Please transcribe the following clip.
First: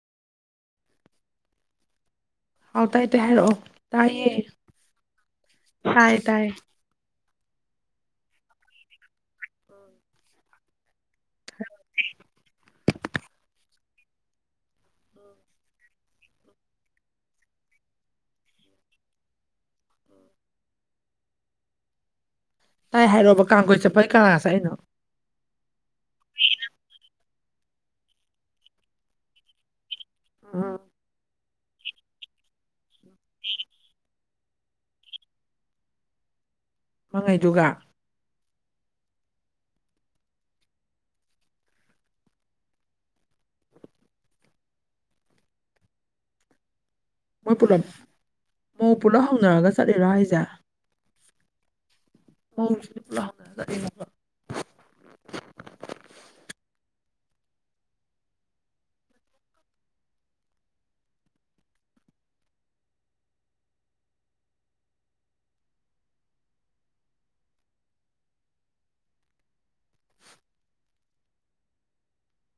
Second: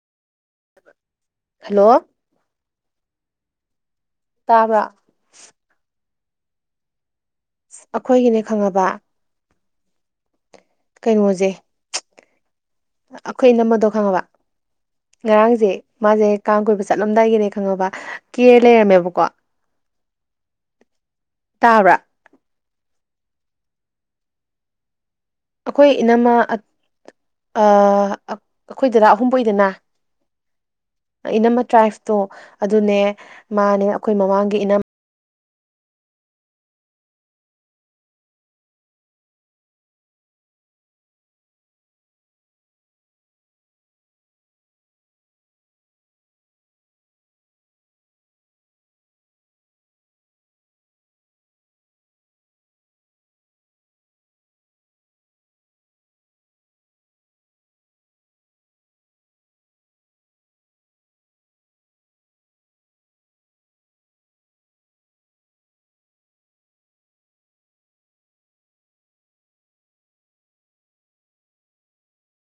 hello ꯑꯥꯎꯇꯥꯏ ꯇ ꯍꯥꯏꯔꯛꯑꯣ ꯇꯥꯏꯌꯦ ꯇꯥꯕ꯭ꯔꯥ ꯇꯥꯏ ꯇꯥꯏ ꯑ ꯑꯩꯈꯣꯏꯒꯤꯅꯦ ꯈꯪꯉꯕ ꯀꯩꯅꯣꯁꯦ ꯑꯩꯈꯣꯏ ꯅꯝꯝꯕꯗꯣ ꯈꯪꯉꯕ ꯉꯔꯥꯡꯁꯦ ꯃꯥꯁꯦ ꯀꯥꯡ ꯀꯣꯏꯕ ꯆꯠꯂꯝꯗꯥꯏꯒꯤꯅꯦ ꯈꯪꯉꯕ ꯀꯦ ꯂꯩꯔꯝꯃꯦꯕꯀꯣ ꯇꯥꯕ꯭ꯔꯥ ꯇꯥꯏ ꯍꯥꯏꯔꯣꯕ ꯀꯥꯡꯈꯨꯣꯏ ꯆꯠꯄꯩ ꯀꯥꯥꯁꯦ ꯑꯩꯅꯣ ꯑꯩꯈꯣꯏ ꯏꯅꯝꯃ ꯑꯩꯈꯣꯏꯗꯗ ꯑꯍꯨꯝꯕ ꯑꯣꯏꯗꯅ ꯑ ꯏꯅꯝꯃ ꯇ꯭ꯔꯥꯏꯐꯇꯣ ꯑꯗꯨꯅꯦ ꯃꯥꯅꯦ ꯑꯩꯈꯣꯏ ꯃꯃꯥꯡꯒꯤ ꯏꯅ ꯃꯉꯩꯗꯨꯒ ꯃꯣꯏ ꯄꯨꯂꯞ ꯃ ꯄꯨꯂꯞ ꯍꯧꯅꯔꯒ ꯆꯠꯂꯤꯔꯥ ꯑꯩꯁꯦ ꯃꯧꯁꯤꯗꯤ ꯄꯨ ꯂꯥꯡ